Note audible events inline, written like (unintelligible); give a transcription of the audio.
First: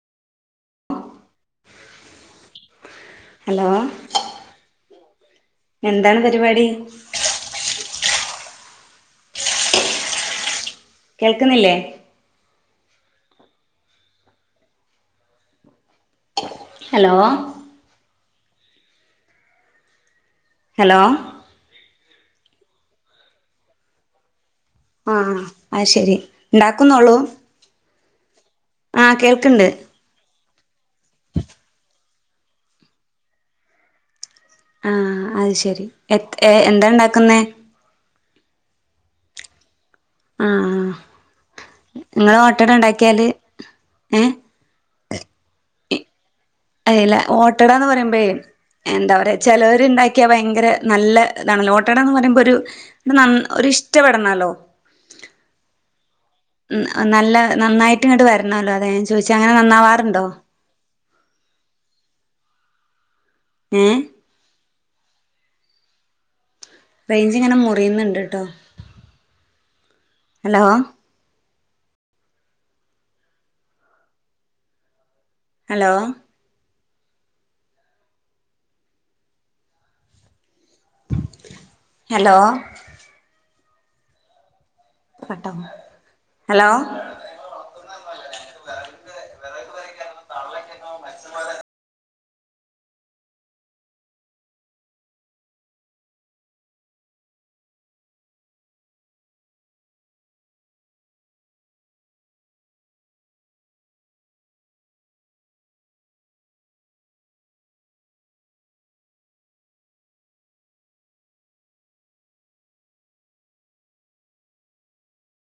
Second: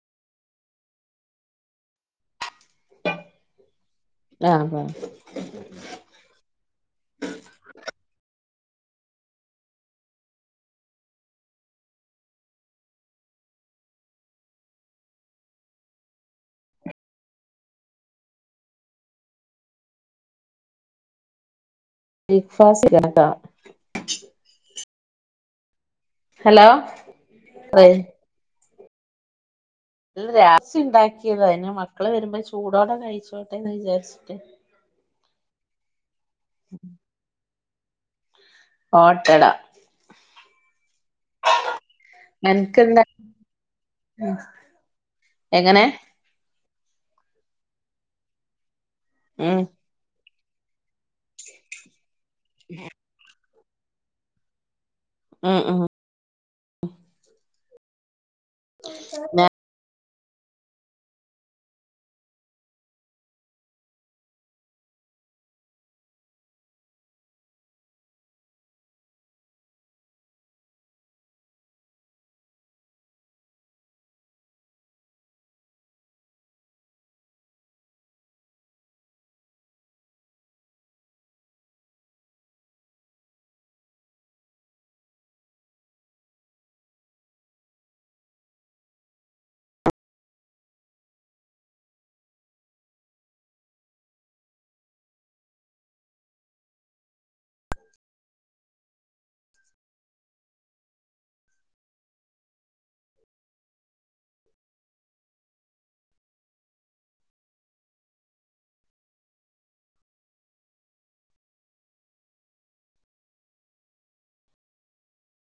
hello ആ പറ എന്താണ് പരിപാടി കേൾക്കുന്നില്ലേ ഹലോ ഹലോ ലക്ഫാസികനത ആഹ ആ ശരി ഉണ്ടാക്കുന്നുള്ളൂ ആഹ കേൾക്കിണ്ട് രാസിഉണ്ടാക്കിയത് അതിന് മക്കള് വരുമ്പോ ചൂടോടെ കഴിച്ചോട്ടെന്ന് വിചാരിച്ചിട്ട് ആഹ അത് ശരി എ ഏ എന്താ ഉണ്ടാക്കുന്നേ ഓട്ടട ആഹ ആ നിങ്ങള് ഓട്ടട എനക്കെന്താ ഉണ്ടാക്കിയാല് ഏ എങ്ങനെ അതല്ലേ ഓട്ടട എന്ന് പറയുമ്പേ എന്താ പറയാ ഉം ചിലവരുണ്ടാക്കി ക്ക ഭയങ്കര നല്ല ഇതാണ് ലോട്ടഡ എന്ന് പറയുമ്പോ ഒരു ന്ന ന്ന ഒ ഇഷ്ടപ്പെടണാലോ ഉം ഉം ഉ നല്ല നന്നായിട്ട ഇങ്ങട്ട് വര ണല്ലോ അത ഞ ചദിച്ചാ അങ്ങനെന്നാവാറുണ്ടോ ഉം റേഞ്ച് ഇങ്ങനെ മുറിയുന്നുണ്ട് ട്ടോ ഹലോ ഹലോ ഹലോ കേട്ടോ ഹലോ (unintelligible)